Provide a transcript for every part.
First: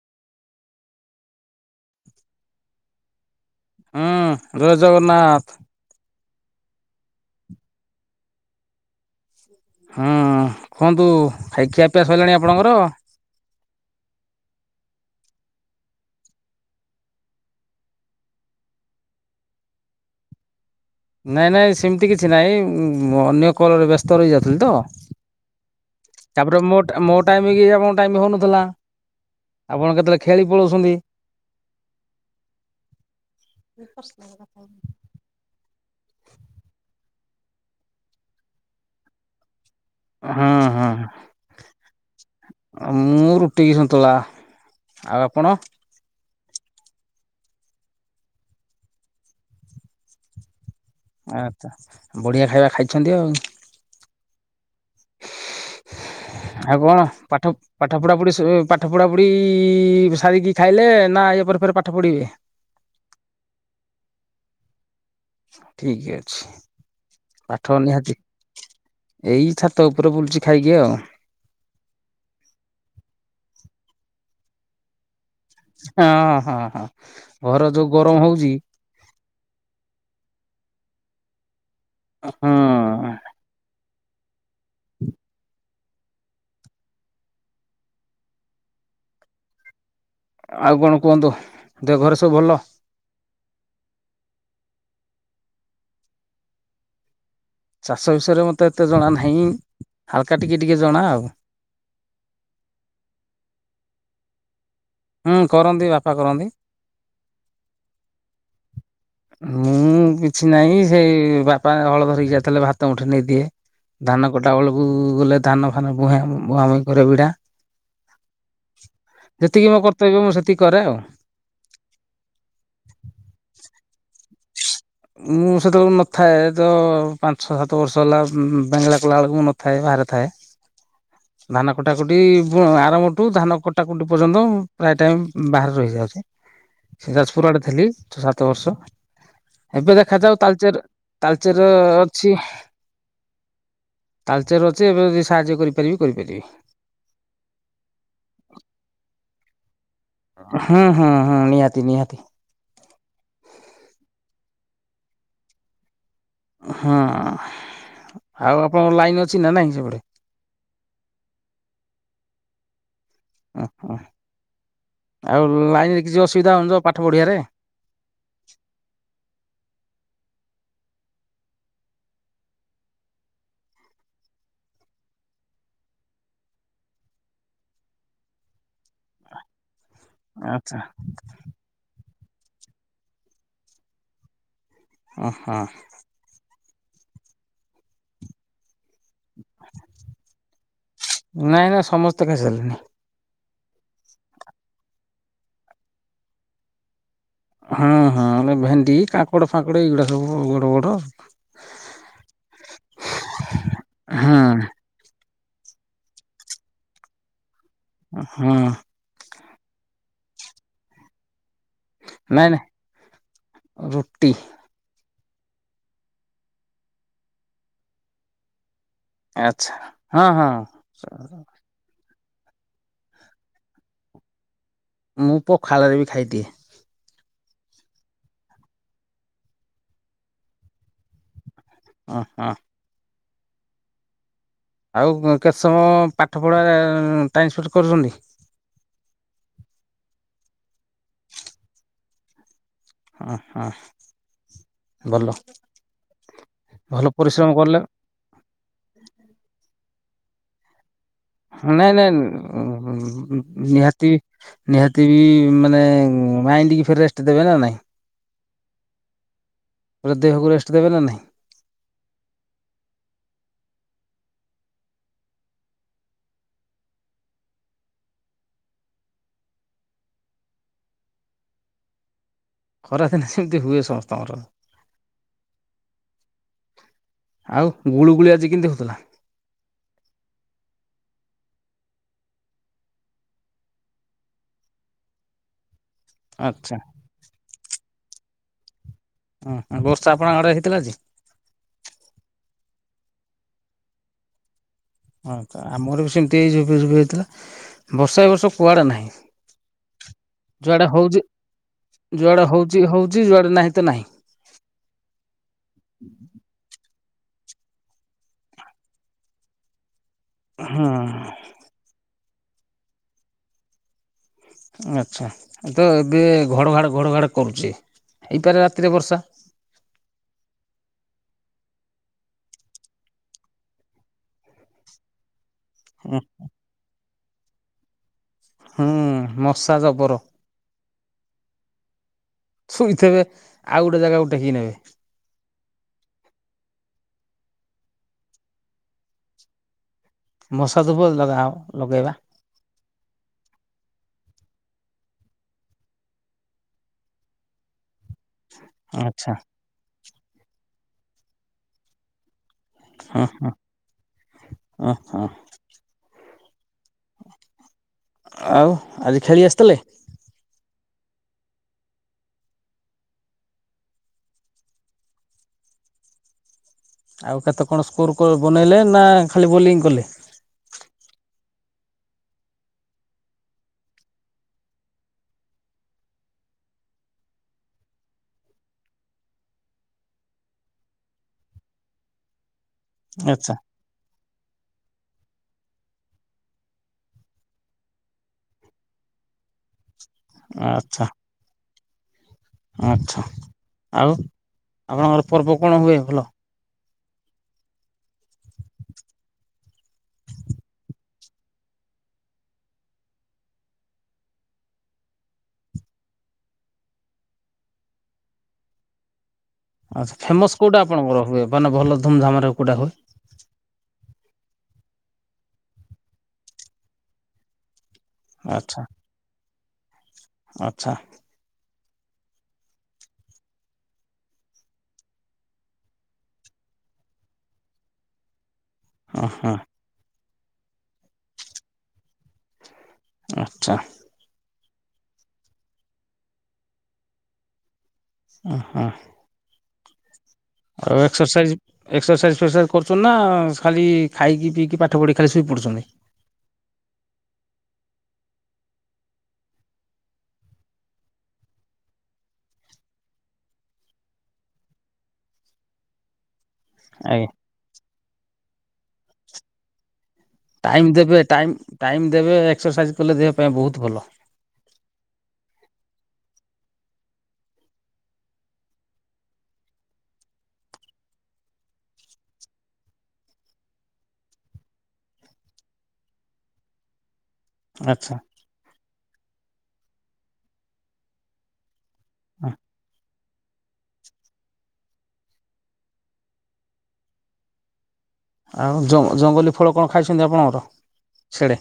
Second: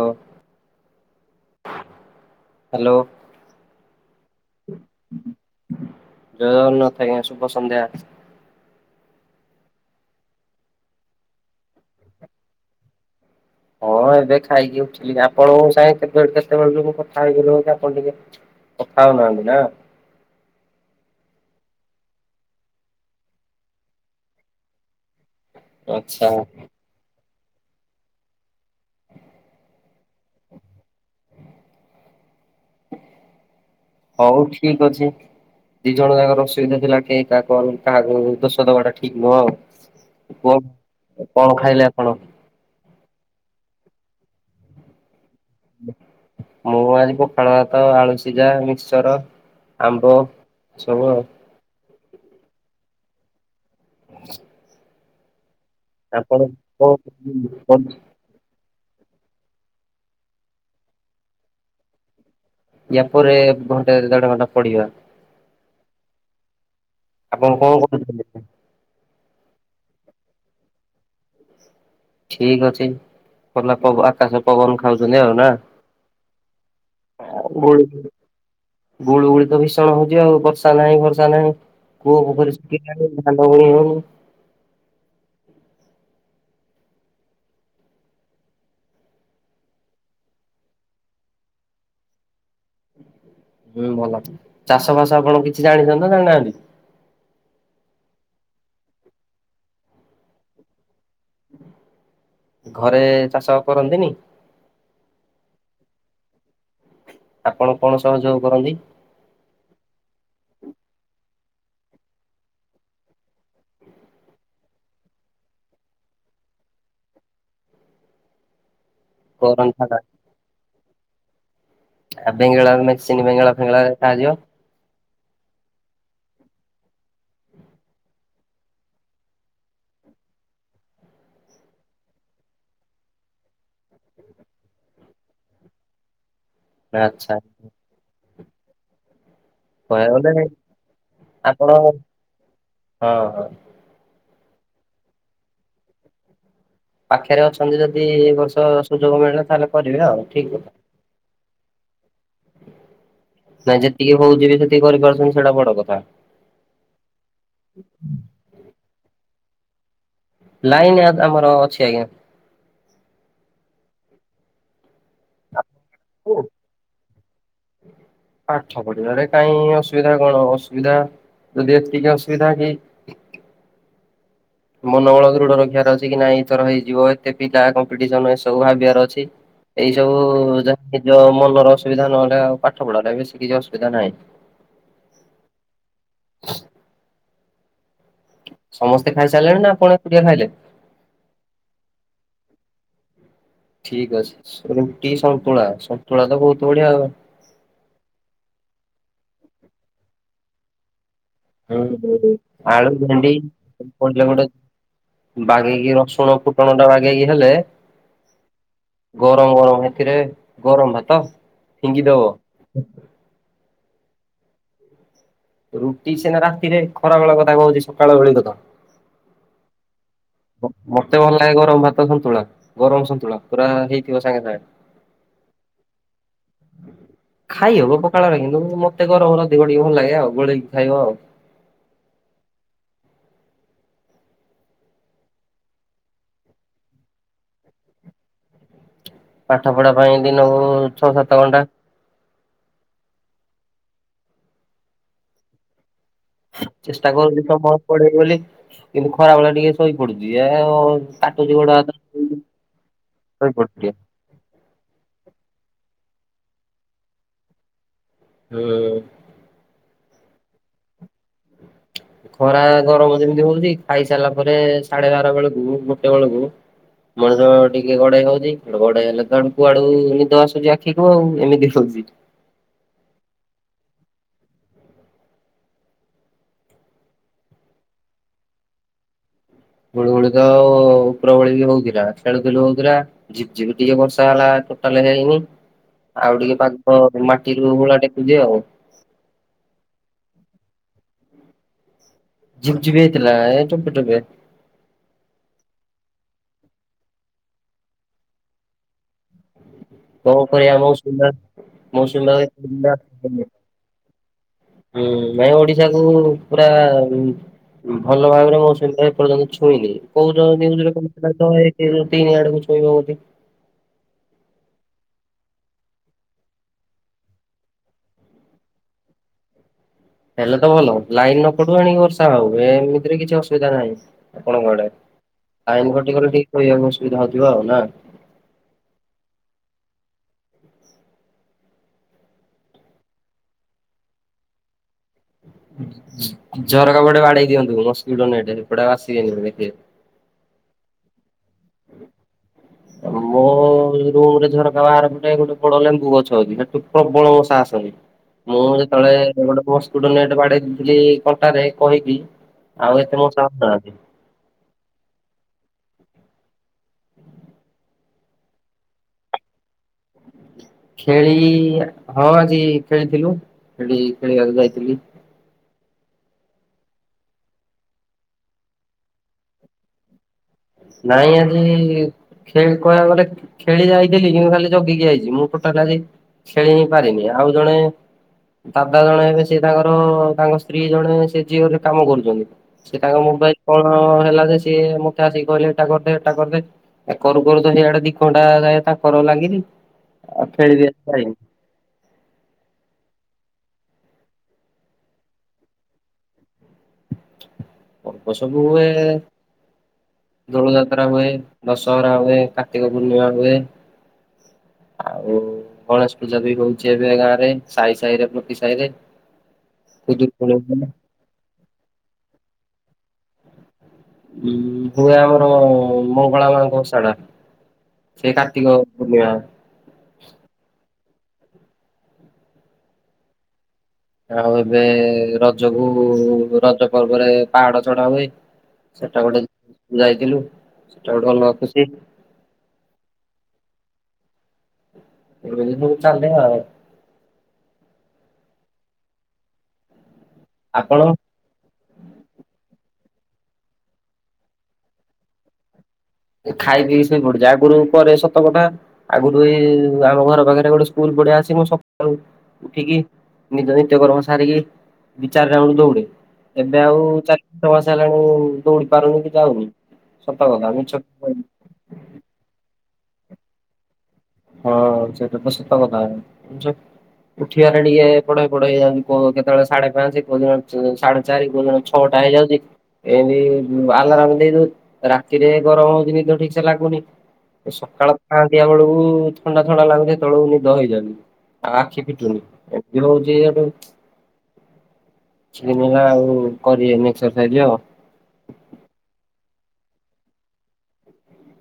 ହଁ। [inaudible] ହୁଁ ଜୟ ଜଗନ୍ନାଥ। ଜୟ ଜଗନ୍ନାଥ ଆଜ୍ଞା ଶୁଭ ସନ୍ଧ୍ୟା। ହୁଁ କୁହନ୍ତୁ ଖାଇ ଖିଆ ପିଆ ସରିଲାଣି ଆପଣଙ୍କର? ହଁ ଏବେ ଖାଇକି ଉଠିଲି ଆପଣଙ୍କୁ ସାଙ୍ଗେ କେତେବେ କେତେବେଳ ମୁଁ କଥା ହେଇଥିଲି କି ଆପଣ ଟିକେ? କଥା ହଉନାହାନ୍ତି ନା। ନାଇଁ ନାଇଁ ସେମିତି କିଛି ନାଇଁ ଅନ୍ୟ କଲରେ ବ୍ୟସ୍ତ ରହି ଯାଉଥିଲି ତ। ଆଚ୍ଛା ତାପରେ ମୋ ଟା ମୋ ଟାଇମ କି ଆପଙ୍କ ଟାଇମ ହଉନଥିଲା। ଆପଣ କେତେବେଳେ ଖେଳି ପଳଉଛନ୍ତି। ବ ପ୍ରସନ [inaudible] ହଉ ଠିକ ଅଛି। ଦି ଜଣ ଯାକର ଅସୁବିଧା ଥିଲା କେ କାହା କଣ କାହାକୁ ଦୋଷ ଦବାଟା ଠିକ ନୁହଁ ଆଉ। ହୁଁ କୁ ହୁଁ କଣ ଖାଇଲେ ଆପଣ? ମୁଁ ରୁଟି କିି ସନ୍ତୁଳା ଆଉ ଆପଣ? ମୁଁ ଆଜି ପଖାଳ ଭାତ ଆଳୁ ସିଝା ମିକ୍ସଚର। ଆମ୍ବ ସବୁ ଆଉ। ଆଚ୍ଛା ବଢ଼ିଆ ଖାଇବା ଖାଇଛନ୍ତି ଆଉ। [inaudible] ଆଉ କଣ ପାଠ ପାଠ ପଢା ପଢି ସ ପାଠ? ପାଠ ପଢା ପଢ଼ି ସାରିକି ଖାଇଲେ ନା ଇଏ ପରେ ପରେ ପରେ ପାଠ ପଢିବେ? ୟା ପରେ ଘଣ୍ଟେ ଦେଢ ଘଣ୍ଟା ପଢ଼ିବା। ଠିକ ଅଛି ଆପଣ କଣ ପାଠ ନିହାତି। କରୁଛନ୍ତି? ଏଇ ଛାତ ଉପରେ ବୁଲୁଛି ଖାଇକି ଆଉ। ଠିକ ଅଛି ଖୋଲା ପ ଆକାଶ ପବନ ଖାଉଛନ୍ତି ଆଉ ନା। ଅ ହଁ ହଁ ହଁ ହଁ। ଘର ଯୋଉ ଗୁଳୁକି ଗରମ ହଉଛି ଗୁଳୁ ଗୁଳି ତ ଭୀଷଣ ହଉଛି ଆଉ ବର୍ଷା ନାହିଁ ବର୍ଷା ନାହିଁ। ପୁଅ ହଁ କହିଲି ସ୍ପି ଆଣିବ କି କାଦ୍ଧ ହଉନି [inaudible] ହୁଁ। ଆଉ କଣ କୁହନ୍ତୁ ଦେହ ଘରେ ସବୁ ଭଲ। ହଁ ଭଲ ଚାଷ ବାସ ଆପଣ କିଛି ଜାଣିଛନ୍ତି ନା ଜାଣିନାହାନ୍ତି। ଚାଷ ବିଷୟରେ ମୋତେ ଏତେ ଜଣା ନାହିଁ ହାଲକା ଟିକେ ଟିକେ ଜଣା ଆଉ। ଘରେ ଚାଷ କରନ୍ତିନି। ହୁଁ କରନ୍ତି ବାପା କରନ୍ତି। ଆପଣ କଣ ସହଯୋଗ କରନ୍ତି। ମୁଁ କିଛି ନାହିଁ ସେଇ ବାପା ହଳ ଧରିକି ଆସିଥିଲେ ଭାତ ମୁଠି ନେଇଦିଏ। ଧାନ କଟାବେଳକୁ ଗଲେ ଧାନ ଫାନ ବୁହା ବୁହା ବୁହି କରେ ବିଡ଼ା। [inaudible] ଯେତିକି ମୋ କରନ୍ତା କର୍ତ୍ତବ୍ୟ ମୁଁ ସେତିକି କରେ ଆଉ। ଆ ବେଙ୍ଗଳ ମେସିନି ବେଙ୍ଗଳା ଫେଙ୍ଗଳାରେ ସାହାଯ୍ୟ ମୁଁ ସେତେବେଳକୁ ନଥାଏ ତ ପାଞ୍ଚ ଛ ସାତ ବର୍ଷ ହେଲା ବେଙ୍ଗଳା କଲାବେଳକୁ ମୁଁ ନଥାଏ ବାହାରେ ଥାଏ। [inaudible] ଧାନ କଟାକଟି ଆରମ୍ଭ ଠୁ ଧାନ କଟାକଟି ପର୍ଯ୍ୟନ୍ତ ପ୍ରାୟ ଟାଇମ ବାହାରେ ରହିଯାଉଛି। [unintelligible] ସେ ଯାଜପୁର ଆଡେ ଥିଲି ଛ ସାତ ବର୍ଷ। ଏବେ କହିବାକୁ ଦେଖାଯାଉ ଗଲେ ତାଲଚେର ତାଲଚେର ଆପଣ ରେ ହଁ ଅଛି। ତାଲଚେର ଅଛି ଏବେ ଯଦି ସାହାଯ୍ୟ କରିପାରିବି କରିପାରିବି। ପାଖରେ ଅଛନ୍ତି ଯଦି ଏ ବର୍ଷ ସୁଯୋଗ ମିଳିଲା ତାହେଲେ କରିବେ ଆଉ। ଠିକ କଥା। ହୁଁ ହୁଁ ହୁଁ ନିହାତି ନିହାତି। ନାଇଁ ଯେତିକି ହଉଚି ସେତିକି କରିପାରୁଛନ୍ତି ସେଇଟା ବଡ କଥା। ହୁଁ ଆଉ ଆପଣଙ୍କ ଲାଇନ୍ ଅଛି ନା ନାହିଁ ସେପଟେ। ଲାଇନ ଆମର ଅଛି ଆଜ୍ଞା। ଓହୋ ଆଉ ଲାଇନି କିଛି ଅସୁବିଧା ହୋଉନିତ ପାଠ ପଢ଼ିବାରେ। ପାଠ ପଢିବାରେ କାଇଁ ଅସୁବିଧା କଣ ଅସୁବିଧା ଯଦି ଏତିକି ଅସୁବିଧା କି ମନମଳ ଦୃଡ ରଖିବାର ଅଛି କି ନାଇଁ ଏଇଥର ହେଇଯିବ ଏତେ ପିଲା କମ୍ପିଟିସନ ଏ ସବୁ ଭାବିବାର ଅଛି। [inaudible] ଏଇ ସବୁ ଆଚ୍ଛା ଯାହା ନିଜ ମନର ଅସୁବିଧା ନହେଲେ ଆଉ ପାଠ ପଢାରେ ବେଶୀ କିଛି ଅସୁବିଧା ନାହିଁ। ଅହ ହଁ। ସମସ୍ତେ ଖାଇ ସାରିଲେଣି ନା ଆପଣ ଏକୁଟିଆ ଖାଇଲେ। ନାଇଁ ନାଇଁ ସମସ୍ତେ ଖାଇସାରିଲଣିି। ଠିକ ଅଛି ରୁଟି ସନ୍ତୁଳା ସନ୍ତୁଳା ତ ବହୁତ ବଢିଆ। ହଁ ହଁ ଭେଣ୍ଡି କାକଡ ଫାକଡ ଏଇଗୁଡା ସବୁ ବଡ ବଡ। ହୁଁ [unintelligible] ବାଗେଇକି ରସୁଣ ଫୁଟଣ ଟା ବାଗେଇକି ହେଲେ। ହୁଁ ଗରମ ଗରମ ସେଥିରେ ଗରମ ଭାତ ଫିଙ୍ଗିଦବ ନାଇଁ ନାଇଁ ରୁଟି। ରୁଟି ସିନା ରାତିରେ ଖରା ବେଳ କଥା କହୁଛି ସକାଳ ବେଳ କଥା। ଆଚ୍ଛା। ହଁ ହଁ ମତେ ଭଲ ଲାଗେ ଗରମ ଭାତ ସନ୍ତୁଳା ଗରମ ସନ୍ତୁଳା ପୁରା ହେଇଥିବ ସାଙ୍ଗେ ସାଙ୍ଗେ। ମୁଁ ପଖାଳରେ ବି ଖାଇଦିଏ। ଖାଇହବ ପଖାଳରେ କିନ୍ତୁ ମତେ ଗରବର ଦିଗିକ ଭଲ ଲାଗେ ଆଉ ଗୋଲେଇକି ଖାଇବ ଆଉ। ଓହୋ ଆଉ କେତେ ସମୟ ପାଠ ପଢ଼ା ଟାଇମ୍ ସ୍ପେଣ୍ଡ କରୁଛନ୍ତି ପାଠ ପଢା ପାଇଁ ଦିନକୁ ଛଅ ସାତ ଘଣ୍ଟା ହ ହ ଭଲ ଭଲ ଚେଷ୍ଟା କରୁଛି ପରିଶ୍ରମ ତ କଲେ ପଡିବି ବୋଲି କିନ୍ତୁ ଖରା ଭେଳେଆ ଟିକେ ସୋଇ ପଡୁଛି ଆ ନାଇଁ ନାଇଁ ଶୋଇପଡୁଛି ଟିକେ। ନିହାତି ନିହାତି ବି ମାନେ ମାଇଣ୍ଡ କି ଫେର୍ ରେଷ୍ଟ ଦେବେ ନା ନାଇଁ ହୁଁ ପୁରା ଦେହକୁ ରେଷ୍ଟ ଦେବେ ନାହିଁ [inaudible] ଖରା ଗରମ ଯେମିତି ହଉଛି ଖାଇ ସାରିଲା ପରେ ସାଢେ ବାର ବେଳକୁ ଗୋଟେ ବେଳକୁ ମଣିଷ ଟିକେ ଗଡେଇ ହଉଛି ଗଡେଇ ହେଲା କୁଆଡୁ ନିଦ ଆସୁଛି ଆଖି କୁ ଆଉ ଏମିତି ହଉଛି ଖରାଦିନେ ସେମିତି ହୁଏ ସମସ୍ତଙ୍କର ଆଉ ଗୁଳୁ ଗୁଳି ଆଜି କେମିତି ହଉଥିଲା ଗୁଳୁଗୁଳି ତ ଉପର ଓଳି ବି ହଉଥିଲା ଖେଳୁ ଥିଲୁ ହଉଥିଲା ଝିପ୍ ଝିପି ଟିକେ ବର୍ଷା ହେଲା ଟୋଟାଲ ହୋଇନି ଆଉ ଟିକେ ଆଚ୍ଛା ପାଙ୍କ ମାଟିରୁ ଭୁଳା ଟେକୁଛିିବ ଆଉ ଓଁ ବର୍ଷା ଆପଣଙ୍କ ଆଡରେ ହେଇଥିଲା ଆଜି ଝିପ୍ ଝିପ ହେଇଥିଲା ଏଇ ଟୋପେ ଟୋପେ ହଁ ଆମର ବି ସେମିତି ଝିପ୍ ଝିପ୍ ହେଇଥିଲା ବର୍ଷା ଏ ବର୍ଷ କୁଆଡ଼େ ନାହିଁ କଣ କରିବା ଯୁଆଡେ ମୌସୁମୀ ହଉଛି ବା ମୌସୁମୀ ଯୁଆଡେ ହଉଛି ହଉଛି ବାୟୁ ଯୁଆଡେ ନାହିଁ ତ ନାହିଁ ହୁଁ ଭାଇ ଓଡିଶା କୁ ପୁରା ଭଲ ଭାବରେ ମୁଁ ସେମିତୀ ଏପର୍ଯ୍ୟନ୍ତ ଛୁଇଁନି। କୋଉଜରେ ହଁ କ ତିନି ଆଡକୁ ଶୋଇ ଆଚ୍ଛା ତ ଏବେ ଘଡ଼ଘାଡ଼ ଘଡ଼ଘାଡ଼ କରୁଛି ହେଇପାରେ ରାତିରେ ବର୍ଷା। ହେଲେ ତ ଭଲ ଲାଇନ ନ ପଡୁ ଆଣିକି ବର୍ଷା ହଉ ଏମିତିରେ କିଛି ଅସୁବିଧା ନାହିଁ ଆପଣଙ୍କ ଆଡେ? ଆଇନ କଟି ଗଲେ ଠିକ କହିବାକୁ ଅସୁବିଧା ହଉଯିବ ଆଉ ନା? ହୁଁ ମଶା ଜବର। ଶୋଇଥିବେ ଆଉ ଗୋଟେ ଜାଗାକୁ ଟେକି ନେବେ। ଜର କାପଟେ ବାଡେଇ ଦିଅନ୍ତୁ ମସ୍କିଟୋ ନେ ଏପଟା ଆସିବେନି ଦେଖ। ମଶା ଧୁବ ଲଗା ଲଗେଇବା। ମୁଁ ରୁମରେ ଝରକା ବାହାର ପଟେ ଗୋଟେ ବଡ ଲେମ୍ବୁ ଗଛ ଅଛି ସେଠୁ ପ୍ରବଳ ମଶା ଆସନ୍ତି। ମୁଁ ଯେତେବେଳେ ଆଚ୍ଛା ଗୋଟେ ମସ୍କୁଟ ନେଟ ବାଡେଇ ଦେଇଥିଲି କଣ୍ଟାରେ କହିକି। ଆଉ ଏତେ ମଶା ନାହାନ୍ତି। ଓ ହ। ଆଉ ଆଜି ଖେଳି ଆସିଥିଲେ? ଖେଳି ହଁ ଆଜି ଖେଳିଥିଲୁ ଖେଳି ଖେଳିବାକୁ ଯାଇଥିଲି। ଆଉ କେତେ କଣ ସ୍କୋର ବନେଇଲେ ନା ଖାଲି ବୋଲିଂ କଲେ। ନାଇଁ ଆଜି ଖେଳି କହିବାକୁ ଗଲେ ଖେଳି ଯାଇଥିଲିଁ ଖାଲି ଜଗିକି ଯାଇଛି ମୁଁ ଟୋଟା ଖାଲି। ଖେଳି ହିଁ ପାରିନି ଆଉ ଜଣେ ଦାଦା ଜଣେ ହେବେ ସେ ତାଙ୍କର ତାଙ୍କ ସ୍ତ୍ରୀ ଜଣେ ସେ ଜିଓ ରେ କାମ କରୁଛନ୍ତି। ସେ ତାଙ୍କ ଆଚ୍ଛା ମୋବାଇଲ କଣ ହେଲା ଯେ ସିଏ ମତେ ଆସିକି କହିଲେ ଏଟା କରିଦେ ଏଟା କରିଦେ। ଏ କରୁ କରୁ ତ ସେଇଆଡେ ଦି ଖଣ୍ଟା ଯାଏ ତା କରର ଲାଗିଲି। ଆଉ ଖେଳିବି ଆଜି ଆଚ୍ଛା। ପାରିନି। ଆଚ୍ଛା ଆଉ ଆପଣଙ୍କର ପର୍ବ କଣ ହୁଏ ଭଲ? ଅଳ୍ପ ସବୁ ହୁଏ। ଦୋଳ ଯାତ୍ରା ହୁଏ ଦଶହରା ହୁଏ କାର୍ତ୍ତିକ ପୂର୍ଣ୍ଣିମା ହୁଏ। ଆଉ ଗଣେଶ ପୂଜା ବି ହଉଛି ଏବେ ଗାଁ ରେ ସାହି ସାହିରେ ପ୍ରତି ସାହିରେ। ଆ ଫେମସ କୋଉଟା ଆଣଙ୍କର ହୁଏ ମାନେ ଭଲ ଧୁମଧାମରେ କୋଉଟା ହୁଏ? ଉ ହୁଏ ଆମର ମଙ୍ଗଳା ମାଙ୍କ ଓଷାଟା ସେ କାର୍ତ୍ତିକ ଆଚ୍ଛା ପୂର୍ଣ୍ଣିମା। ଆଚ୍ଛା। ଆଉ ଏବେ ରଜକୁ ରଜ ପର୍ବରେ ପାହାଡ ଚଢା ହୁଏ। ସେଟା ହଁ ଗୋଟେ ହଁ ଯାଇଥିଲୁ ସେଟା ଗୋଟେ ଭଲ ଖୁସି। ଆଛା। [unintelligible] ଓହୋ। ଆପଣ ଆଉ ଏକ୍ସରସାଇଜ୍। ଏକ୍ସରସାଇଜ୍ ଫେକ୍ସରସାଇଜ୍ କରୁଛନ୍ତି ନା ଖାଲି ଖାଇକିପିଇକି ପାଠ ପଢ଼ି ଖାଲି ଶୋଇ ପଡୁଛନ୍ତି। ଖାଇ ପିଇି ସୋଇପଡୁ ଜାକରୁ ପରେ ସତକଥା ଆଗରୁ ଏଇ ଆମ ଘର ପାଖରେ ଗୋଟେ ସ୍କୁଲ ପଡିଆ ଅଛି ମୁଁ ସକାଳୁ ଉଠିକି ନିଜ ନିତ୍ୟ କର୍ମ ସାରିକି ଚାରି ରାଉଣ୍ଡ ଦୌଡେ। ଏବେ ଆଉ ଆଜ୍ଞା। ଚାରି ପାଞ୍ଚ ମାସ ହେଲାଣି ଦୌଡି ପାରୁନି କି ଯାଉନି ସତ କଥା ଟାଇମ୍ ମିଛ ଦେବେ ଟାଇମ୍ ଟାଇମ୍ ଦେବେ ଏକ୍ସରସାଇଜ କଲେ ଦେହ ପାଇଁ ବହୁତ ଭଲ। ହଁ ସେଟା ତ ସତ କଥା [unintelligible] କିନ୍ତୁ ସେ ଉଠିବାରେ ଟିକେ ଏପଟ ସେପଟ ହେଇଯାଉ କୋ କେତେବେଳେ ସାଢେ ପାଞ୍ଚ କୋଉ ଦିନ [unintelligible] ସାଢେ ଚାରି କୋଉ ଦିନ ଛଟା ହେଇଯାଉଚି। ଏମତି ଆଲାରାମ୍ ଦେଇଦୋଉ ରାତିରେ ଗରମ ହୋଉଚି ନିଦ ଠିକ୍ ସେ ଲାଗୁନି। ଏ ସକାଳ ଆଚ୍ଛା। ପାଂହାଁତିଆ ବେଳକୁ ଥଣ୍ଡା ଥଣ୍ଡା ଲାଗୁଚି। ହେତେବେଳକୁ ନିଦ ହେଇଯାଉଚି ଆ ଆଖି ଫିଟୁନି ଏମିତି ହୋଉଚି [unintelligible] କିଛିି ଦିନି ହେଲା ଆଉ କରି ହେଇନି ଏକ୍ସରସାଇଜ ଆଉ। ଆଉ ଜଅ ଜଙ୍ଗଲୀ ଫଳ କଣ ଖାଇଚନ୍ତି ଆପଣଙ୍କର ସିଆଡେ?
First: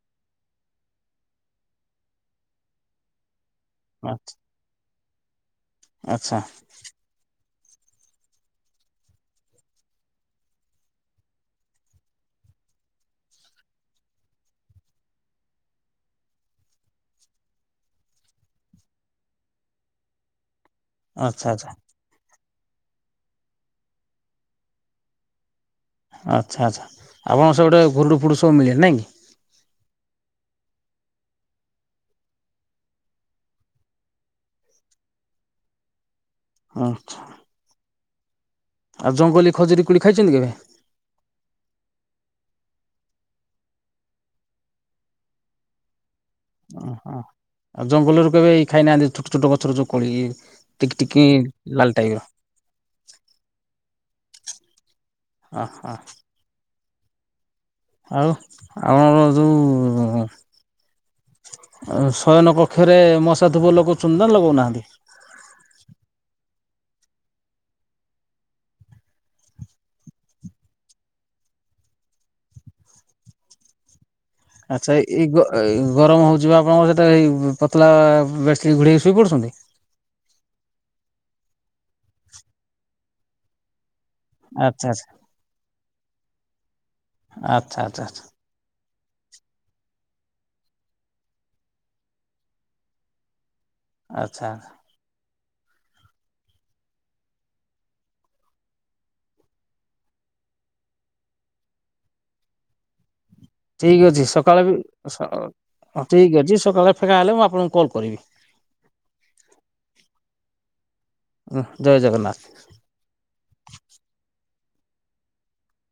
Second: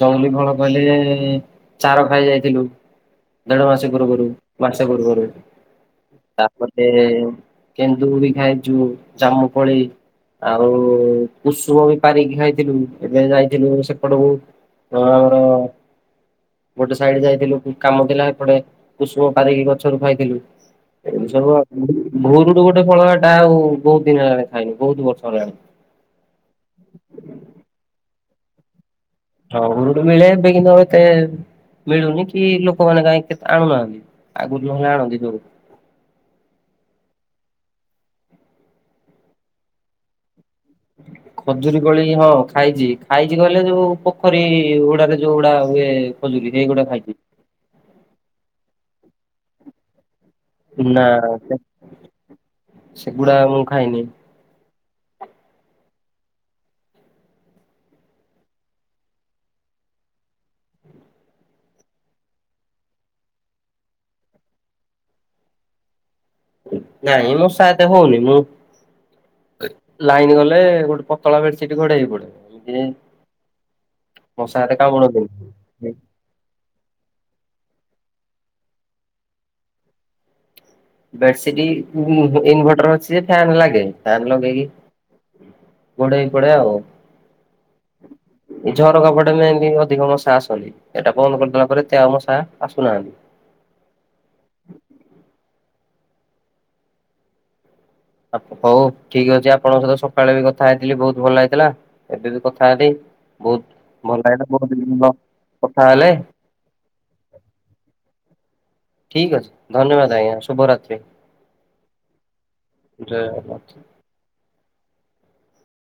ଜଙ୍ଗଲୀ ଫଳ କହିଲେ ଚାର ଖାଇ ଯାଇଥିଲୁ। ଦେଢ ମାସ ପୂର୍ବରୁ ଆଚ୍ଛା ମାସେ ପୂର୍ବରୁ ଆଚ୍ଛା ତାପରେ କେନ୍ଦୁ ବି ଖାଇଚୁ ଜାମୁକୋଳି ଆଉ କୁଷୁମ ବି ପାରିକି ଖାଇଥିଲୁ ଏବେ ଯାଇଥିଲୁ ସେପଟକୁ ହଁ ର [unintelligible] ଗୋଟେ ସାଇଡି ଯାଇଥିଲୁ କାମଥିଲା ଏପଟେ କୁଷୁମ ପାରିକି ଗଛରୁ ଖାଇଥିଲୁ। ଏମିତି ସବୁ ଆଚ୍ଛା ଆଉ [unintelligible] ଭୁର୍ ରୁୁ ଯୋଉ ଗୋଟେ ଫଳ ହେଟା ଆଉ ବୋହୁତ ଦିନ ହେଲାଣି ଖାଇନି, ବୋହୁତ ବର୍ଷ ହେଲାଣି। ଆଚ୍ଛା ଆଚ୍ଛା ଆପଣଙ୍କ ସେପଟେ ଘୁରୁଡ ଫୁରୁଡ ସବୁ ମିଳେ ନାଇଁ କି? ଆଗୁରୁ ବି ମିଳେ ଏବେ କିନ୍ତୁ ଆଉ ଏତେ ମିଳୁନି କି ଲୋକମାନେ କାହିଁ କେତେ ଆଣୁନାହାନ୍ତି। ଆଗରୁ ନହେଲେ ଆଣନ୍ତି ଜୋରକୁ। [unintelligible] ହଁ। ଆଉ ଜଙ୍ଗଲୀ ଖଜୁରୀ କୋଳି ଖାଇଚନ୍ତି କେବେ? [inaudible] ଖଜୁରୀ କୋଳି ହଁ ଖାଇଚି, ଖାଇଚି କହିଲେ ଯୋଉ ପୋଖରୀ ହୁଡାରେ ଯୋଉ ଗୁଡା ହୁଏ। ସେଗୁଡା ଖାଇଚି। ଓହୋ। ଆଉ ଜଙ୍ଗଲରୁ କେବେ ଖାଇନାହାନ୍ତି ଛୋଟ ଛୋଟ ଗଛର ଯୋଉ କୋଳି ଟିକ ନା ଟିକି ଲାଲ ଟାଇପର। ସେଗୁଡା ମୁଁ ଖାଇନି। ଆହା ଆଉ [unintelligible] ଆପଣ ସବୁ ଶୟନ କକ୍ଷରେ ମଶାଧୂପ ଲଗୋଉଚନ୍ତି ନା ଲଗୋଉ ନାହାନ୍ତି? ନାଇଁ ମଶା ଏତେ ହୋଉନି ମ। ଲାଇନ୍ ଗଲେ ଗୋଟେ ପତଳା ବେଡସିଟ୍ ଘୋଡେଇ ହେଇ ପଡିବୁ ଏମତିରେ [inaudible] ଆଚ୍ଛା ଏ -ଏଇ ଗରମ ହୋଉଚି ବା ଆପଣଙ୍କର ଯେତେବେଳେ ଏଇ ପତଲା ବେଡସିଟ୍ ଘୁଡେଇ ହେଇକି ଶୋଇ ପଡୁଚନ୍ତି? ବେଡସିଟ୍ [unintelligible] ଇନଭର୍ଟର ଅଛି ଯେ ଫ୍ୟାନ୍ ଲାଗେ। ଫ୍ୟାନ୍ ଲଗେଇକି ଆଚ୍ଛା ଘୋଡେଇ ହେଇ ପଡେ ଆଉ। ଆଚ୍ଛା ଆଚ୍ଛା ଆଚ୍ଛା ଆଚ୍ଛା ଏଇ ଝରକା ପଟେ [unintelligible] ଏମିତି ଅଧିକ ମଶା ଆସନ୍ତି। ଏଟା ବନ୍ଦ କରିଦେଲା ପରେ ଏତେ ଆଉ ମଶା ଆସୁନାହାନ୍ତି। ଆଚ୍ଛା। ହୋଉ ଠିକ୍ ଅଛି ଆପଣଙ୍କ ସହିତ ସକାଳେ ବି କଥା ହେଇଥିଲି ବୋହୁତ ଭଲ ଲାଗିଥିଲା। ଏବେ ବି କଥା ହେବି। ଠିକ୍ ଅଛି ସକାଳେ ବି ସ କଥା ହେଲେ ଠିକ୍ ଅଛି ସକାଳେ ଫାଙ୍କା ହେଲେ ମୁଁ ଆପଣଙ୍କୁ କଲ୍ କରିବି। ଠିକ୍ ଅଛି ଧନ୍ୟବାଦ ଆଜ୍ଞା ଶୁଭରାତ୍ରି ଜୟ ଜଗନ୍ନାଥ। ଜୟଗନ୍ନାଥ।